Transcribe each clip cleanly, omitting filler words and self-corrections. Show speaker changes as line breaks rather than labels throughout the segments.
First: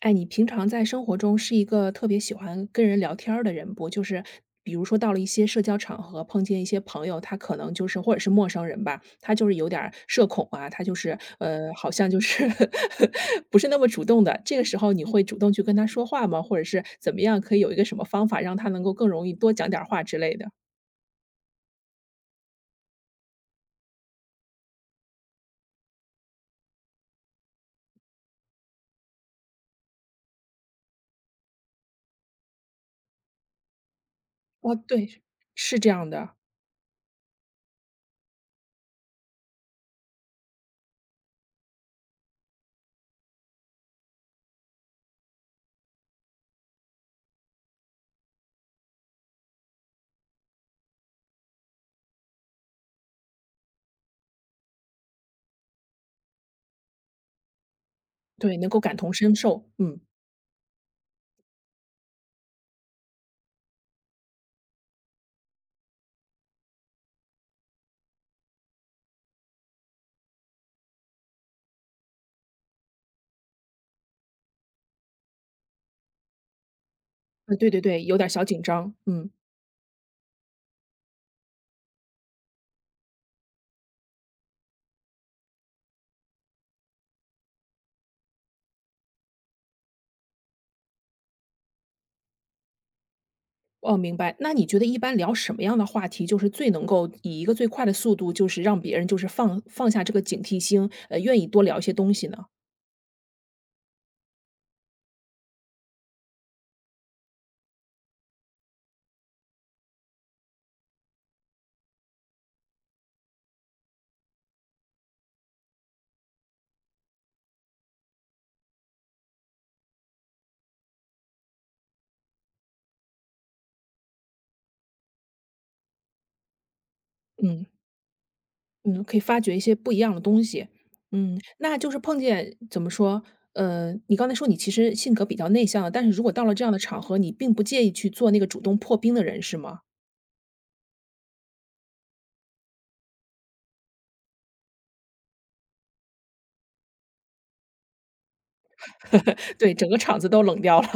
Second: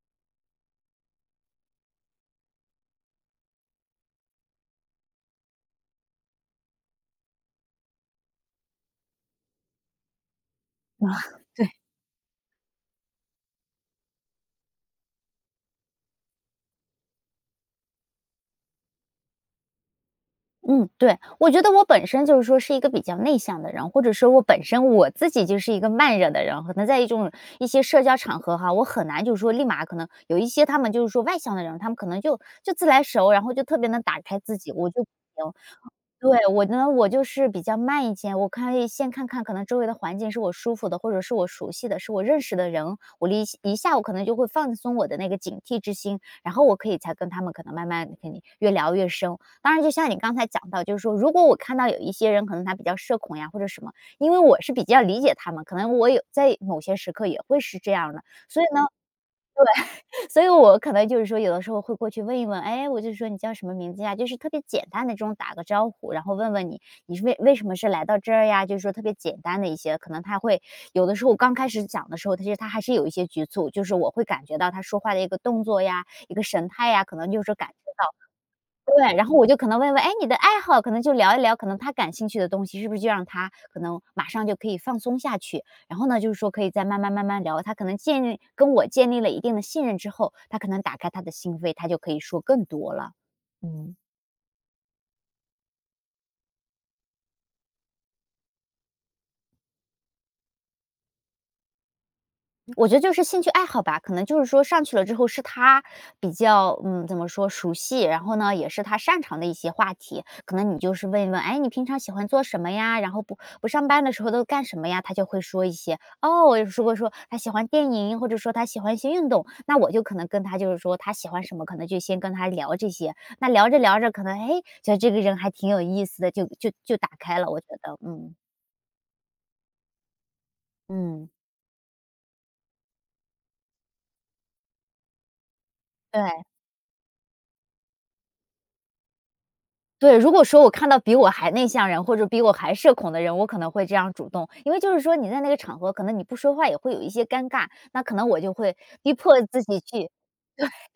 哎，你平常在生活中是一个特别喜欢跟人聊天儿的人不？比如说到了一些社交场合，碰见一些朋友，他可能就是或者是陌生人吧，他就是有点儿社恐啊，他就
啊，
是
对，
好像就是 不是那么主动的。这个时候你会主动去跟他说话吗？或者是怎么样可以有一个什么方法让他能够更容易多讲点儿话之类的？
嗯，对。我觉得我本身就是说是一个比较内向的人，或者说我本身我自己就是一个慢热的人，可能在一种一些社交场合哈，我很难就是说立马可能有一些他们就是说外向的人，他们可能就自来熟，然后就特别能打开自己，
哦，
我就不
对，
行。
是这样的，
对，我呢，我就是比较慢一些，我可以先看看可能周围的环境是我舒服的，或者是我熟悉的，是我认识的人，我一下我可能就会放松我的那个警惕之心，然后我可以才跟他们可能慢慢跟你越聊越深。当然，就像你刚才讲到，就是说，如果我看到有一些人可能他比较社恐呀或者什么，因为我是比较理解他们，可能我有在某些时刻也会是这样的，
对，
所以
能够
呢，
感同身受，嗯，
所以我可能就是说，有的时候会过去问一问，哎，我就说你叫什么名字呀？就是特别简单的这种打个招呼，然后问问你，你是为什么是来到这儿呀？就是说特别简单的一些，可能他会有的时候刚开始讲的时候，其实他还是有一些局促，就是我会感觉到他说话的一个动作呀，一个神态呀，可能就是感
对
觉
对对，有
到。
点儿小紧张，
对，然
嗯。
后我就可能问问，哎，你的爱好，可能就聊一聊，可能他感兴趣的东西，是不是就让他可能马上就可以放松下去？然后呢，就是说可以再慢慢慢慢聊，他可能跟我建立了一定的信任之后，他可能打开他的心扉，他就可以说更多了。
哦，
嗯。
明白。那你觉得一般聊什么样的话题，就是最能够以一个最快的速度，就是让别人就是放下这个警惕心，愿意多聊一些东西呢？
我觉得就是兴趣爱好吧，可能就是说上去了之后是他比较，嗯，怎么说熟悉，然后呢也是他擅长的一些话题，可能你就是问一问，哎，你平常喜欢做什么呀？然后不上班的时候都干什么呀？他就会说一些，哦，如果说他喜欢电影，或者说他喜欢一些运动，那我就可能跟他就是说他喜欢什么，可能就先跟他聊这些。那聊着聊着，可能哎，觉得这个人还挺有意思的，就打开了。我
嗯
觉得，嗯
嗯，可以发掘一些不一样的东西。
嗯，
嗯，那就是碰见怎么说？你刚才说你其实性格比较内向，但是如果
对。
到了这样的场合，你并不介意去做那个主动破冰的人，是吗？
对，如果说我看到比我还内向人，或者比我还社恐的人，我可能会这样主动。因为就是说你在那个场合，可能你不说话也会有一些尴尬，那可能我就会逼迫 自
对，
己
整个
去。
场子都冷掉了。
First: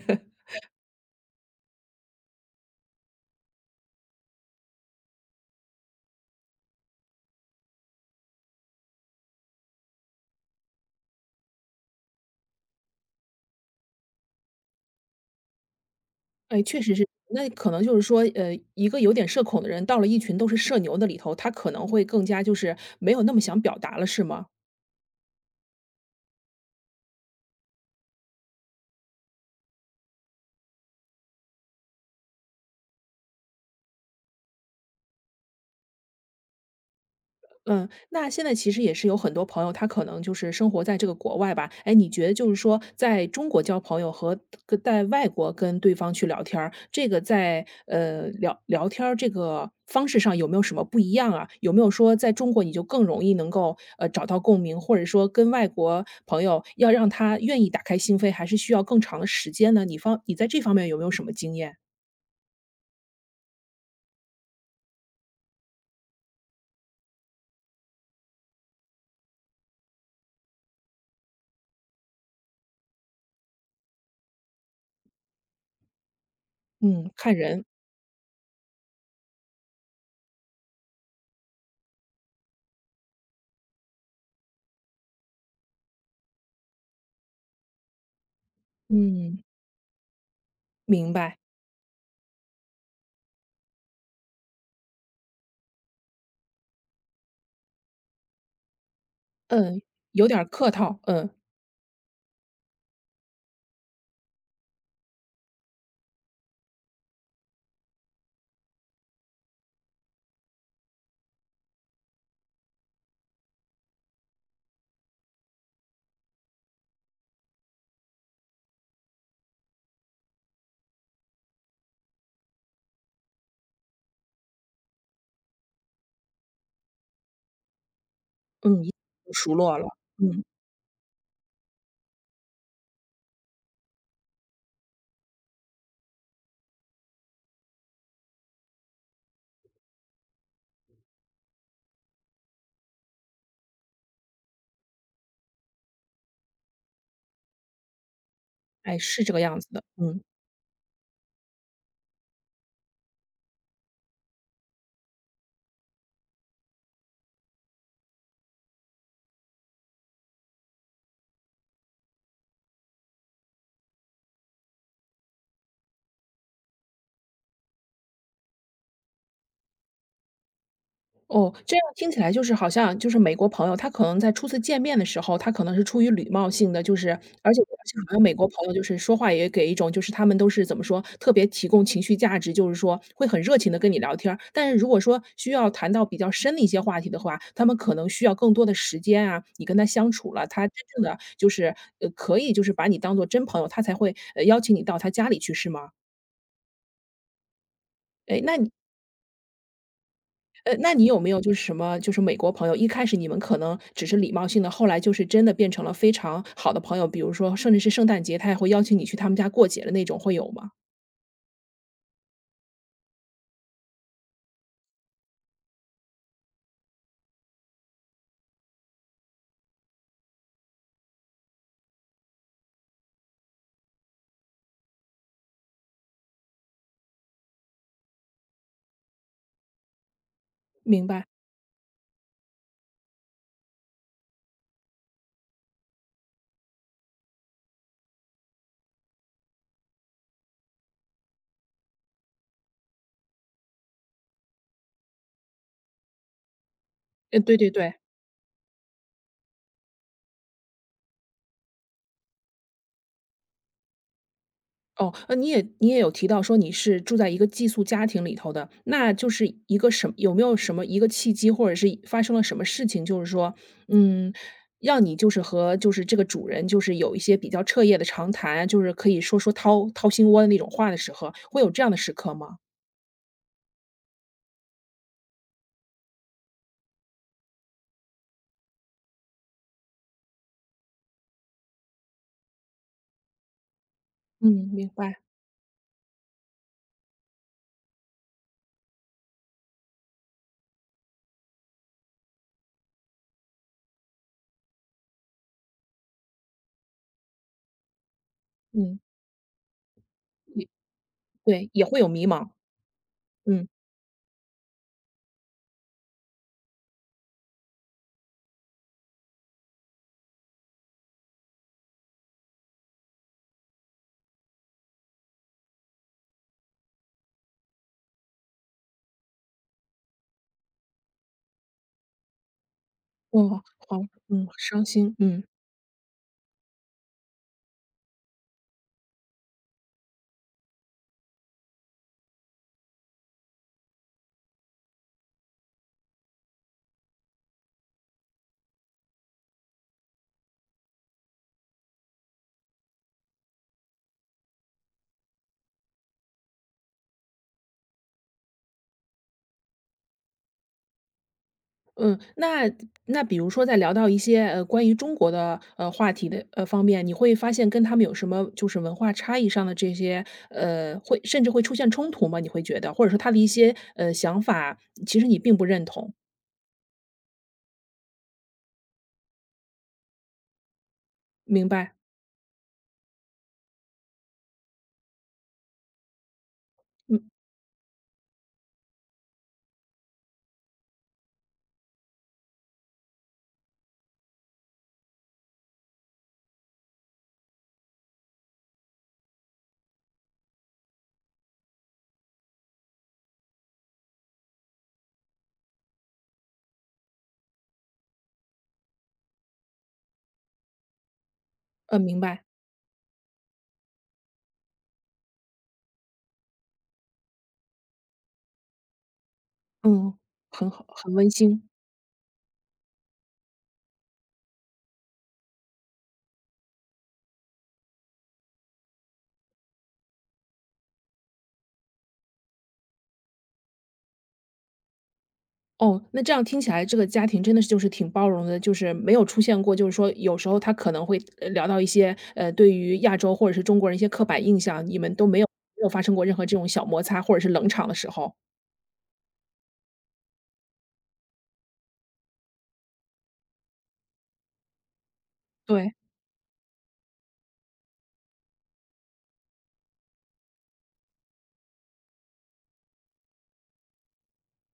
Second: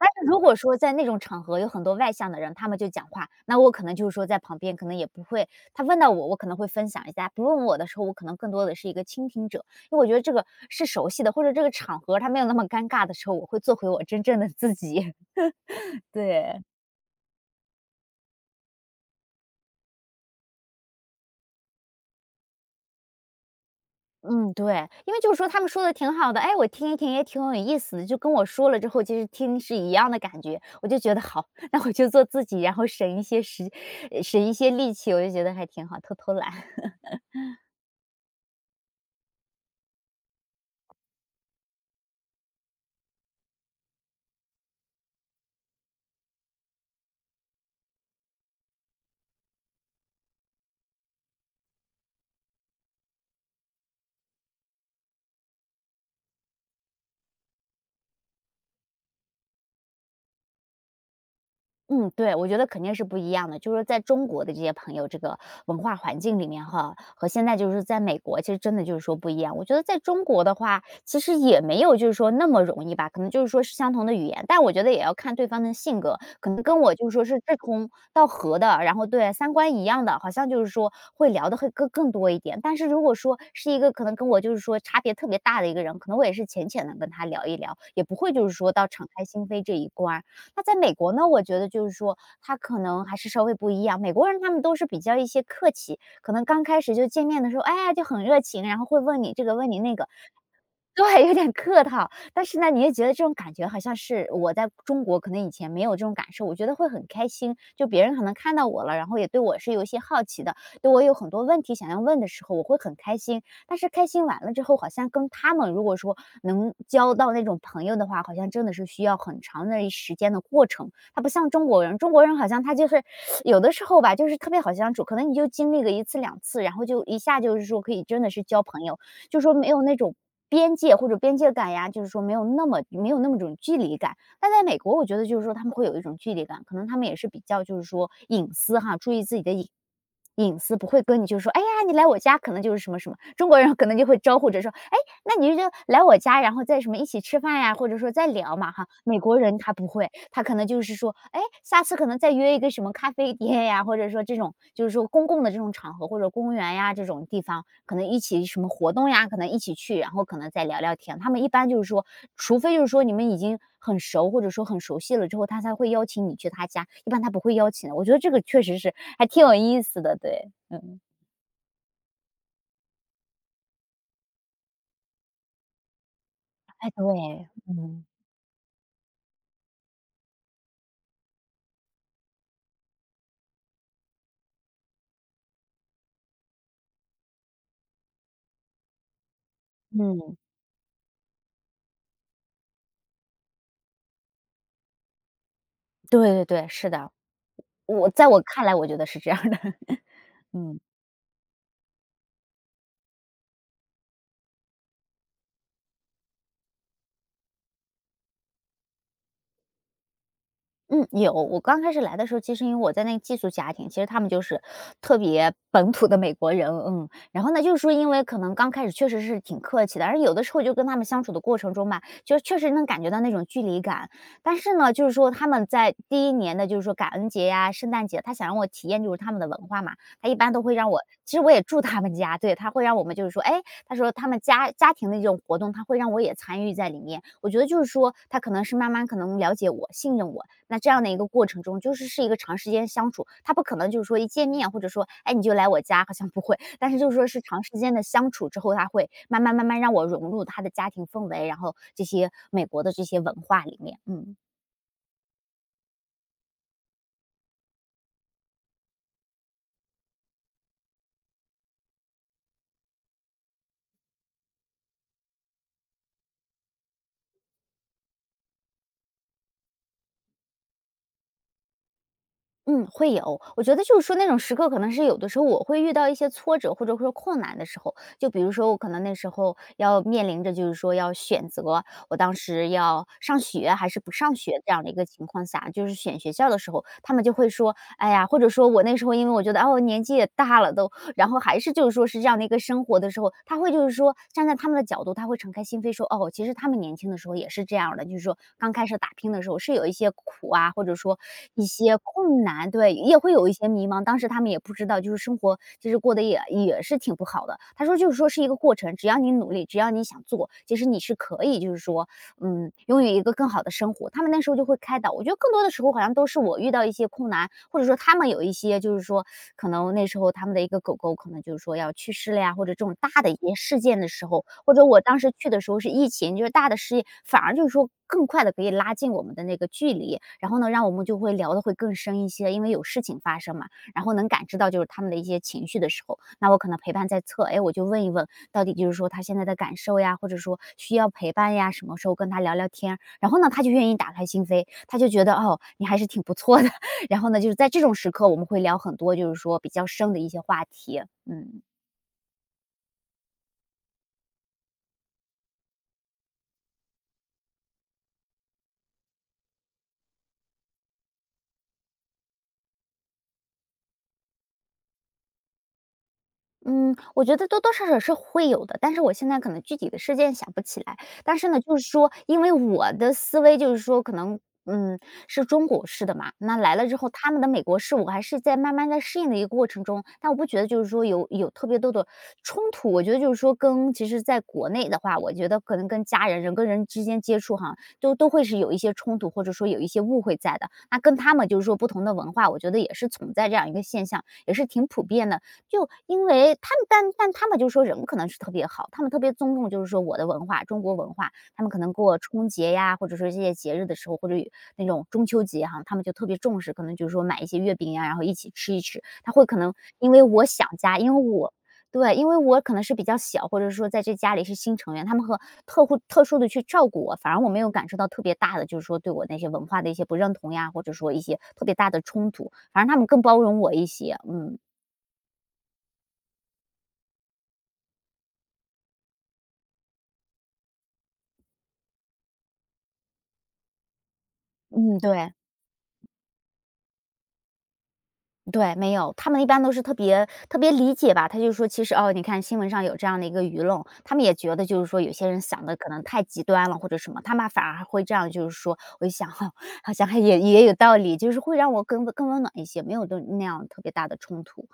但是如果说在那种场合有很多外向的人，他们就讲话，那我可能就是说在旁边可能也不会，他问到我，我可能会分享一下；不问我的时候，我可能更多的是一个倾听者，因为我觉得这个是熟悉的，或者这个场合他没有那么尴尬的时候，我会做回我真正的自己。对。
哎，确实是。那可能就是说，一个有点社恐的人，到了一群都是社牛的里头，他可能会更加就是没有那么想表达了，是吗？
嗯，对，因为就是说他们说的挺好的，哎，我听一听也挺有意思的，就跟我说了之后，其实听是一样的感觉，我就觉得好，那我就做自己，然后呃省一些力气，我就觉得还挺好，偷偷懒。
嗯，那现在其实也是有很多朋友，他可能就是生活在这个国外吧。哎，你觉得就是说，在中国交朋友和跟在外国跟对方去聊天儿，这个在聊天儿这个方式上有没有什么不一样啊？有没有说在中国你就更容易能够找到共鸣，或者说跟外国朋友要让他愿意打开心扉，还是需要更长的时间呢？你在这方面有没有什么经验？
嗯，对，我觉得肯定是不一样的。就是说在中国的这些朋友这个文化环境里面哈，和现在就是在美国，其实真的就是说不一样。我觉得在中国的话，其实也没有就是说那么容易吧，可能就是说是相同的语言，但我觉得也要看对方的性格，可能跟我就
嗯，
是说
看
是志
人，
同道合的，然后对三观一样的，好像就是说会聊的会更多一点。但是如果说是一个可能跟我就是说差别特别大的一个人，可能我也是浅浅的跟他聊一聊，也不会就是说到敞开
嗯，
心扉这一关。那在美
明
国呢，
白，
我觉得就是说，他可能还是稍微不一样。美国人他们都是比较一些客气，可能刚开始就见面的时候，哎呀就很热情，然后会问你这个问你
嗯，
那个。
有点儿客套，
对，
嗯。
有点客套，但是呢，你也觉得这种感觉好像是我在中国可能以前没有这种感受，我觉得会很开心。就别人可能看到我了，然后也对我是有一些好奇的，对我有很多问题想要问的时候，我会很开心。但是开心完了之后，好像跟他们如果说能交到那种朋友的话，好像真的是需要很长的一时间的过程。他不像中国人，中国人好像他就是 有的时候吧，就是特别好相处，可能你就经历个一次两次，然后就一下就是说可以真的是交朋
嗯，已经
友。就是
熟
说没
络
有
了，
那种
嗯，
边界或者边界感呀，就是说没有那么种距离感。但在美国，我觉得就是说他们会有一种距离感，可能他们也是比较就是说隐私哈，注意自己的隐私，不会跟你就说，哎呀，你来我家可能就是什么什么，中国人可能就会招呼着说，哎那你就来我家，然后再什么一起吃饭呀，或者说再聊嘛哈。
哎，
美
是这
国
个
人
样子
他
的，
不会，
嗯。
他可能就是说，哎，下次可能再约一个什么咖啡店呀，或者说这种就是说公共的这种场合或者公园呀这种地方，可能一起什么活动呀，可能一起去，然后可能再聊聊天。他们一般就是说，除非就是说你们已经很熟或者说很熟悉了之后，他才会邀请你去他家，一般他不会邀请的。我觉得这个确实是还挺有意思的，对，嗯，
哦，这样听起来就是好像就是美国朋友，他可能在初次见面的时候，他可能是出于礼貌性的，
哎，
就是
对，
而且
嗯
好像美国朋友就是说话也给一种就是他们都是怎么说，特别提供情绪价值，就是说会很热情的跟你聊天儿。但是如果说需要谈到比较深的一些话题的话，他们可能需要更多的时间啊，你跟他相处
嗯，
了，他真正的就是，可以就是把你当做真朋友，他才会，邀请你到他家里去，是吗？
对对对，是的。
哎，
我
那
看
你。
来我觉得是这样的，嗯。
那你有没有就是什么就是美国朋友，一开始你们可能只是礼貌性的，后来就是真的变成了非常好的朋友，比如说甚至是圣诞节，他也会邀请你去他们家过节的那种，会有吗？
嗯，有。我刚开始来的时候，其实因为我在那个寄宿家庭，其实他们就是特别本土的美国人，嗯。然后呢，就是说因为可能刚开始确实是挺客气的，而有的时候就跟他们相处的过程中吧，就确实能感觉到那种距离感。但是呢，就是说他们在第一年的，就是说感恩节呀、圣诞节，他想让我体验就是他们的文化嘛，他一般都会让我，
明白，
其实我也住他们家，对，他会让我们就是说，哎，他说他们家庭的这种活动，他会让我也参与在里面。我觉得就是说，他可能是慢慢可能了解我、信任我，那这样的一个过程中，就是一个长时间相处，他不可能就是说一见面或者说，哎，你就来我家，好像不会，但是就是说是
对
长
对
时
对。
间的相处之后，他会慢慢慢慢让我融入他的家庭氛围，然后这些美国的这些文化里面，嗯。
哦，你也有提到说你是住在一个寄宿家庭里头的，那就是一个有没有什么一个契机，或者是发生了什么事情，就是说，嗯，让你就是和就是这个主人就是有一些比较彻夜的长谈，就是可以说说掏掏心窝的那种话的时候，会有这样的时刻吗？
嗯，会有。我觉得就是说那种时刻，可能是有的时候我会遇到一些挫折或者说困难的时候，就比如说我可能那时候要面临着就是说要选择，我当时要上学还是不上学
嗯，
这样
明
的一个
白，
情况下，就是选学校的时候，他们就会说，哎呀，或者说我那时候因为我觉得哦年纪也大了，都然后还是就是说是这样的一个生活的时候，他会就是说站在他们的角度，他会敞开心扉说，哦，其实他们年轻的时候也是这样的，就是说刚开
嗯，
始打拼的时候是有一些苦啊，或者说一
对，也
些
会有迷
困
茫，
难，对，也会有一
嗯，
些迷茫。当时他们也不知道，就是生活其实过得也是挺不好的。他说就是说是一个过程，只要你努力，只要你想做，其实你是可以就是说嗯，拥有一个更好的生活。他们那时候就会开导，我觉得更多的时候好像都是我遇到一些困难，或者说他们有一些就是说，可能那时候他们的一个狗狗可能就是说要去世了呀，或者这种大的一些
哦，
事件
好，
的时候，
嗯，
或
伤
者我
心，
当时
嗯
去的时候是疫情，就是大的事业，反而就是说更快的可以拉近我们的那个距离，然后呢，让我们就会聊的会更深一些，因为有事情发生嘛。然后能感知到就是他们的一些情绪的时候，那我可能陪伴在侧，哎，我就问一问，到底就是说他现在的感受呀，或者说需要陪伴呀，什么时候跟他聊聊天然后呢，他就愿意打开心扉，他就觉得哦，你还是挺不错的。然后呢，就是在这种时刻，我们会聊很多，就是说比较深的一些话题，嗯。
嗯，那那比如说在聊到一些关于中国的话题的方面，你会发现跟他们有什么就是文化差异上的这些会甚至会出现冲突吗？你会觉得，或者说他的一些想法，其实你并不认同，
嗯，我觉得多多少少是会有的，但是我现在可能具体的事件想不起来。但是呢，
明
就是
白，
说，因为我的思维就是说，可能嗯是中国式的嘛，那来了之后，
嗯
他们的美国式，我还是在慢慢在适应的一个过程中。但我不觉得就是说有特别多的冲突，我觉得就是说跟其实在国内的话，我觉得可能跟家人人跟人之间接触哈，都会是有一些冲突，或者说有一些误会在的。那跟他们就是说不同的文化，我觉得也是存在这样一个现象，也是挺普遍的。就因为他们但他们就说人可能是特别好，他们特别尊重就是说我的文化，中国文化。他们可能过
明白，
春节呀，或者说这些节日的时候，或者有那种中秋节哈，他们就特别重视，可能就是说买一些月饼呀，然后一起吃一吃。他会可能因
嗯，
为我想
很好，
家，
很
因为
温
我
馨。
对，因为我可能是比较小，或者说在这家里是新成员，他们和特殊的去照顾我，反而我没有感受到特别大的，就是说对我那些文化的一些不认同呀，或者说一些特别大的冲突，反而他们更包容我一些。嗯，
哦，那这样听起来，这个家庭真的是就是挺包容的，就是没有出现过，就是说有时候他可能会聊到一些对于亚洲或者是中国人一些刻板印象，你
嗯，
们都
对。
没有没有发生过任何这种小摩擦或者是冷场的时候。
对，没有，他们一般都是特别特别理解吧。他就说，其实哦，你看新闻上有这样的一个舆论，他们也觉得就是说有些人想的可
对，
能太极端了或者什么，他们反而还会这样，就是说，我就想，好像也有道理，就是会让我更温暖一些，没有都那样特别大的冲突。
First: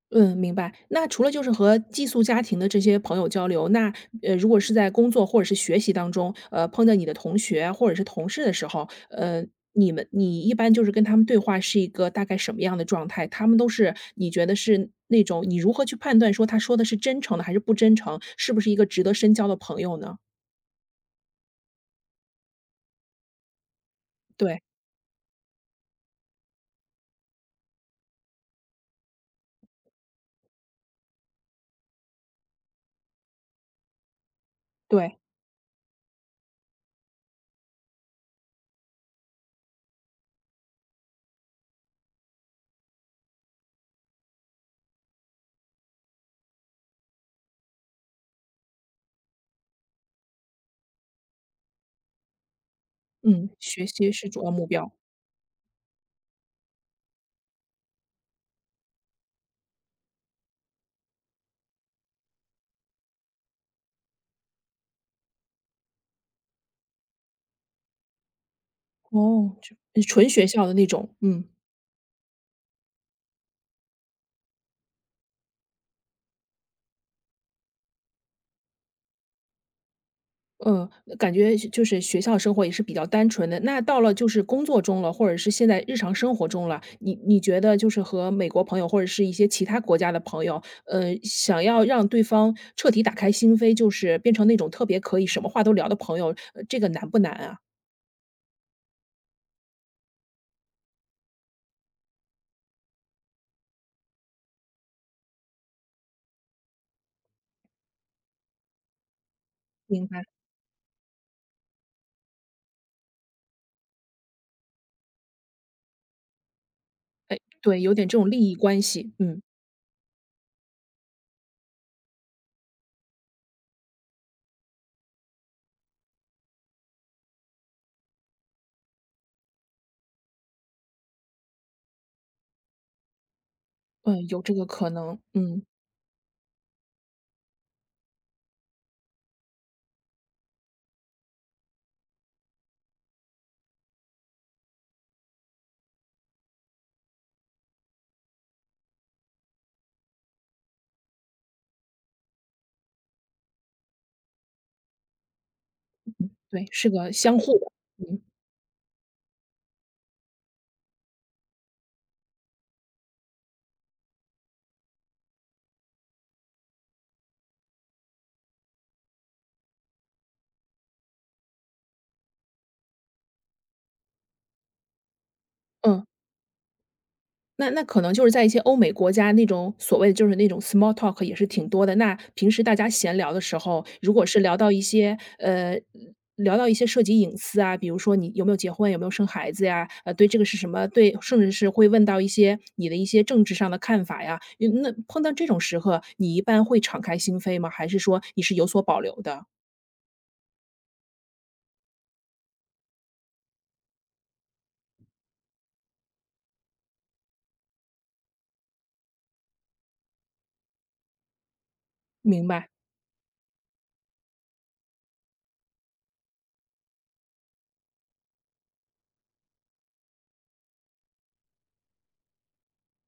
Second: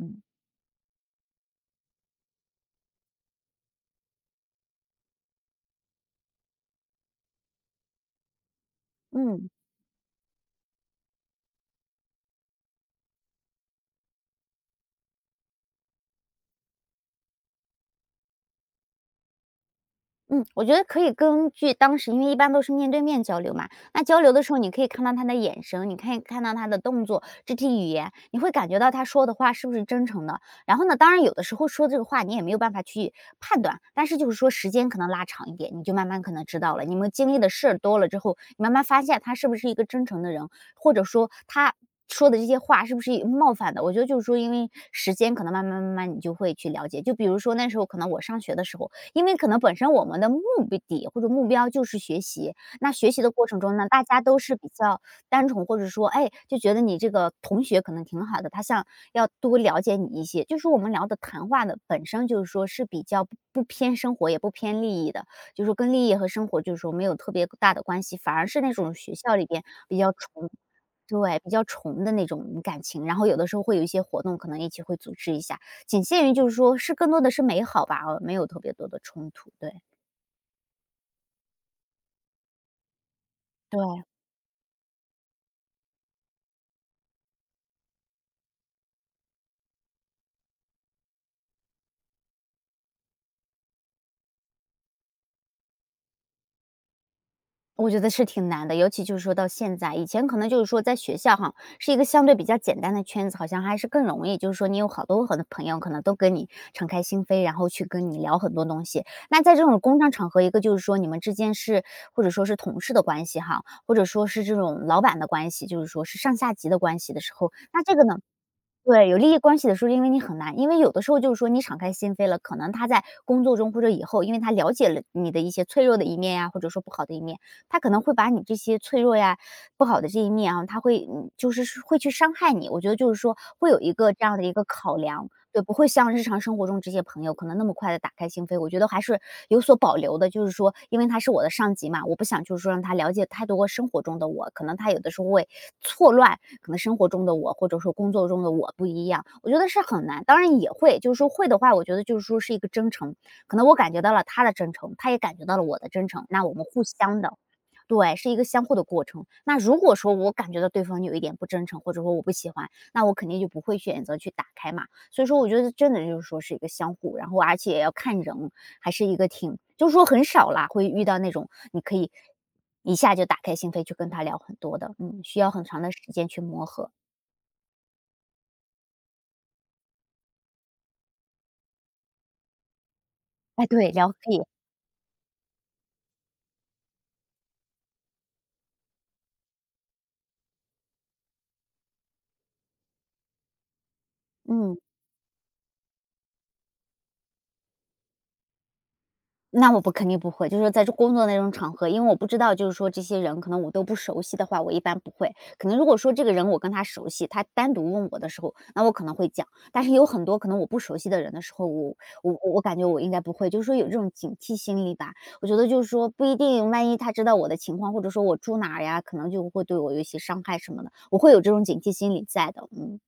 嗯
嗯，明白。那除了就是和寄宿家庭的这些朋友交流，那如果是在工作或者是学习当中，碰到你的同学或者是同事的时候，
嗯。
你们你一般就是跟他们对话是一个大概什么样的状态？他们都是你觉得是那种你如何去判断说他说的是真诚的还是不真诚，是不是一个值得深交的朋友呢？
嗯，我觉得可以根据当时因为一般都是面对面交流嘛，那交流的时候
对
你可以看到他的眼神，你可以看到他的动作、肢体语言，你会感觉到他说的话是不是真诚的。然后呢，当然有的时候说这个话你也没有办法去判断，但是就是说时间可能
对，
拉长一点，你就慢慢可能知道了。你们经历的事儿多了之后，你慢慢发现他是不是一个真诚的人，或者说他。说的这些话是不是冒犯的？我觉得就是说，因为时间可能慢慢慢慢你就会去了解。就比如说那时候可能我上学的时候，因为可能本身我们的目的或者目标就是学习，那学习的过
嗯，
程中
学
呢，大
习
家
是
都
主要
是
目
比
标。
较单纯，或者说，哎，就觉得你这个同学可能挺好的，他想要多了解你一些。就是我们聊的谈话的本身就是说是比较不偏生活，也不偏利益的，就是说跟利益和生活就是说没有特别大的关系，反而是那种学校里
哦，
边
就
比
呃
较
纯学
纯
校的那种，
对，
嗯。
比较纯的那种感情，然后有的时候会有一些活动，可能一起会组织一下。仅限于就是说是更多的是美好吧，没有特别多的冲突，对。
嗯，感觉就是学校生活也是比较单纯的。那到
对。
了就是工作中了，或者是现在日常生活中了，你觉得就是和美国朋友或者是一些其他国家的朋友，想要让对方彻底打开心扉，就是变成那种特别可以什么话都聊的朋友，这个难不难啊？
我觉得是挺难的，尤其就是说到现在，以前可能就是说在学校哈，是一个相对比较简单的圈子，好像还是更容易，就是说你有好多很多朋友可能都跟你敞开心扉，然后去跟你聊很多东西。那在这种工
明
商
白，
场合，一个就是说你们之间是或者说是同事的关系哈，或者说是这种老板的关系，就是说是上下级的关系的时
哎，
候，
对，
那
有
这个
点这
呢
种利益关
对，
系，
有利益
嗯，
关系的时候，因为你很难，因为有的时候就是说你敞开心扉了，可能他在工作中或者以后，因为他了解了你的一些脆弱的一面呀，或者说不好的一面，他可能会把你这些脆弱呀、不好的这一面啊，他会就是是会去伤害你。我觉得就是说会有一个这
嗯，
样
有
的一
这
个
个可
考
能，
量，对，
嗯，
不会像日常生活中这些朋友可能那么快的打开心扉。我觉得还是有所保留的，就是说，因为他是我的上级嘛，我不想就是说让他了解太多生活中的我，可能他有的时候会错乱可能生活中的我，或者说工作中的我不一样，我觉得是很难。当然也会，就是说会的话，我觉得就是说是一个真诚，可能我感觉到了他的真诚，他也感觉到了我的真诚，那我们
对，
互
是个
相的，
相互的，
对，
嗯
是一个相互的过程。那如果说我感觉到对方有一点不真诚，或者说我不喜欢，那我肯定就不会选择去打开嘛。所以说，我觉得真的就是说是一个相互，然后而且也要看人，还是一个挺就是说很少啦，会遇到那种你可以一下就打开心扉去跟他聊很多的，嗯，需要很长的
嗯。
时间去磨合。
那那可能就是在一些欧美国家，那种所谓就是那种 small talk 也是挺多的。那平时大家闲聊的时
哎，
候，
对，聊
如
可
果是
以，
聊到一些聊到一些涉及隐私啊，比如说你有没有结婚，有没有生孩子呀，对这个是什么，对，甚至是会问到一些你的一些政治上的看法呀。
嗯。
嗯那碰到这种时刻，你一般会敞开心扉吗？还是说你是有所保留的？
那我不肯定不会，就是说在这工作那种场合，因为我不知道，就是说这些人可能我都不熟悉的话，我一般不会。可能如果说这个人我跟他熟悉，他单独问我的时候，那我可能会讲。但是有很多可能我不熟悉的人的时候，我我
明
我我
白。
感觉我应该不会，就是说有这种警惕心理吧。我觉得就是说不一定，万一他知道我的情况，或者说我住哪儿呀，可能就会对我有一些伤害什么的，我会有这种警惕心理在的。嗯。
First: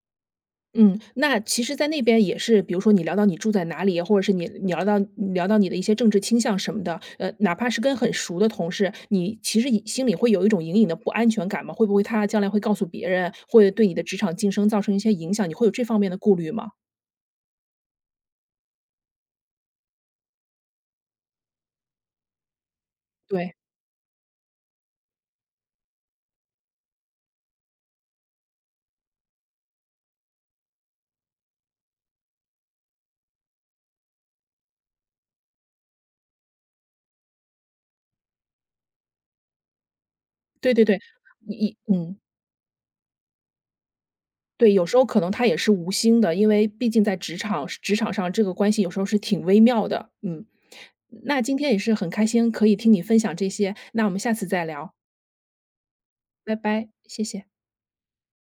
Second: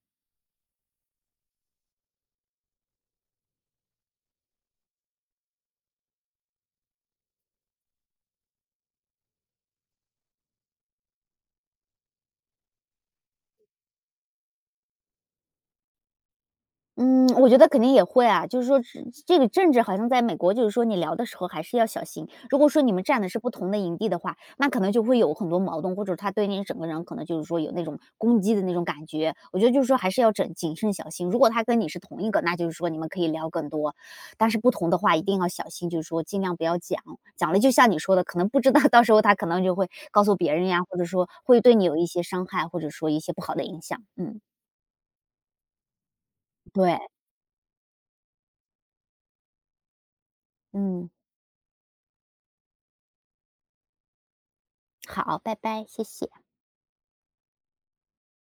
嗯，那其实在那边也是，比如说你聊到你住在哪里，或者是你聊到你的一些政治倾向什么的，哪怕是跟很熟的同事，你其实也心里会有一种隐隐的不安全感吗？会不会他将来会告诉别人，会对你的职场晋升造成一些影响？你会有这方面的顾虑吗？
嗯，我觉得肯定也会啊，就是说这个政治好像在美国，就是说你聊的时候还是要小心。如果说你们站的是不
对，
同的营地的话，那可能就会有很多矛盾，或者他对你整个人可能就是说有那种攻击的那种感觉。我觉得就是说还是要整谨慎小心。如果他跟你是同一个，那就是说你们可以聊更多，但是不同的话一定要小心，就是说尽量不要讲，讲了就像你说的，可能不知道，到时候他可能就会告诉别人
对
呀，
对
或
对，
者说会对
一
你有一
嗯，
些伤害，或者说一些不好的影响。嗯，
对，有时候可能他也是无心的，因为毕
对，
竟在职场上这个关系有时候是挺微妙的，嗯。
嗯。
那今天也是很开心可以听你分享这些，那我们下次再聊。
好，拜拜，谢谢。
拜拜，谢谢。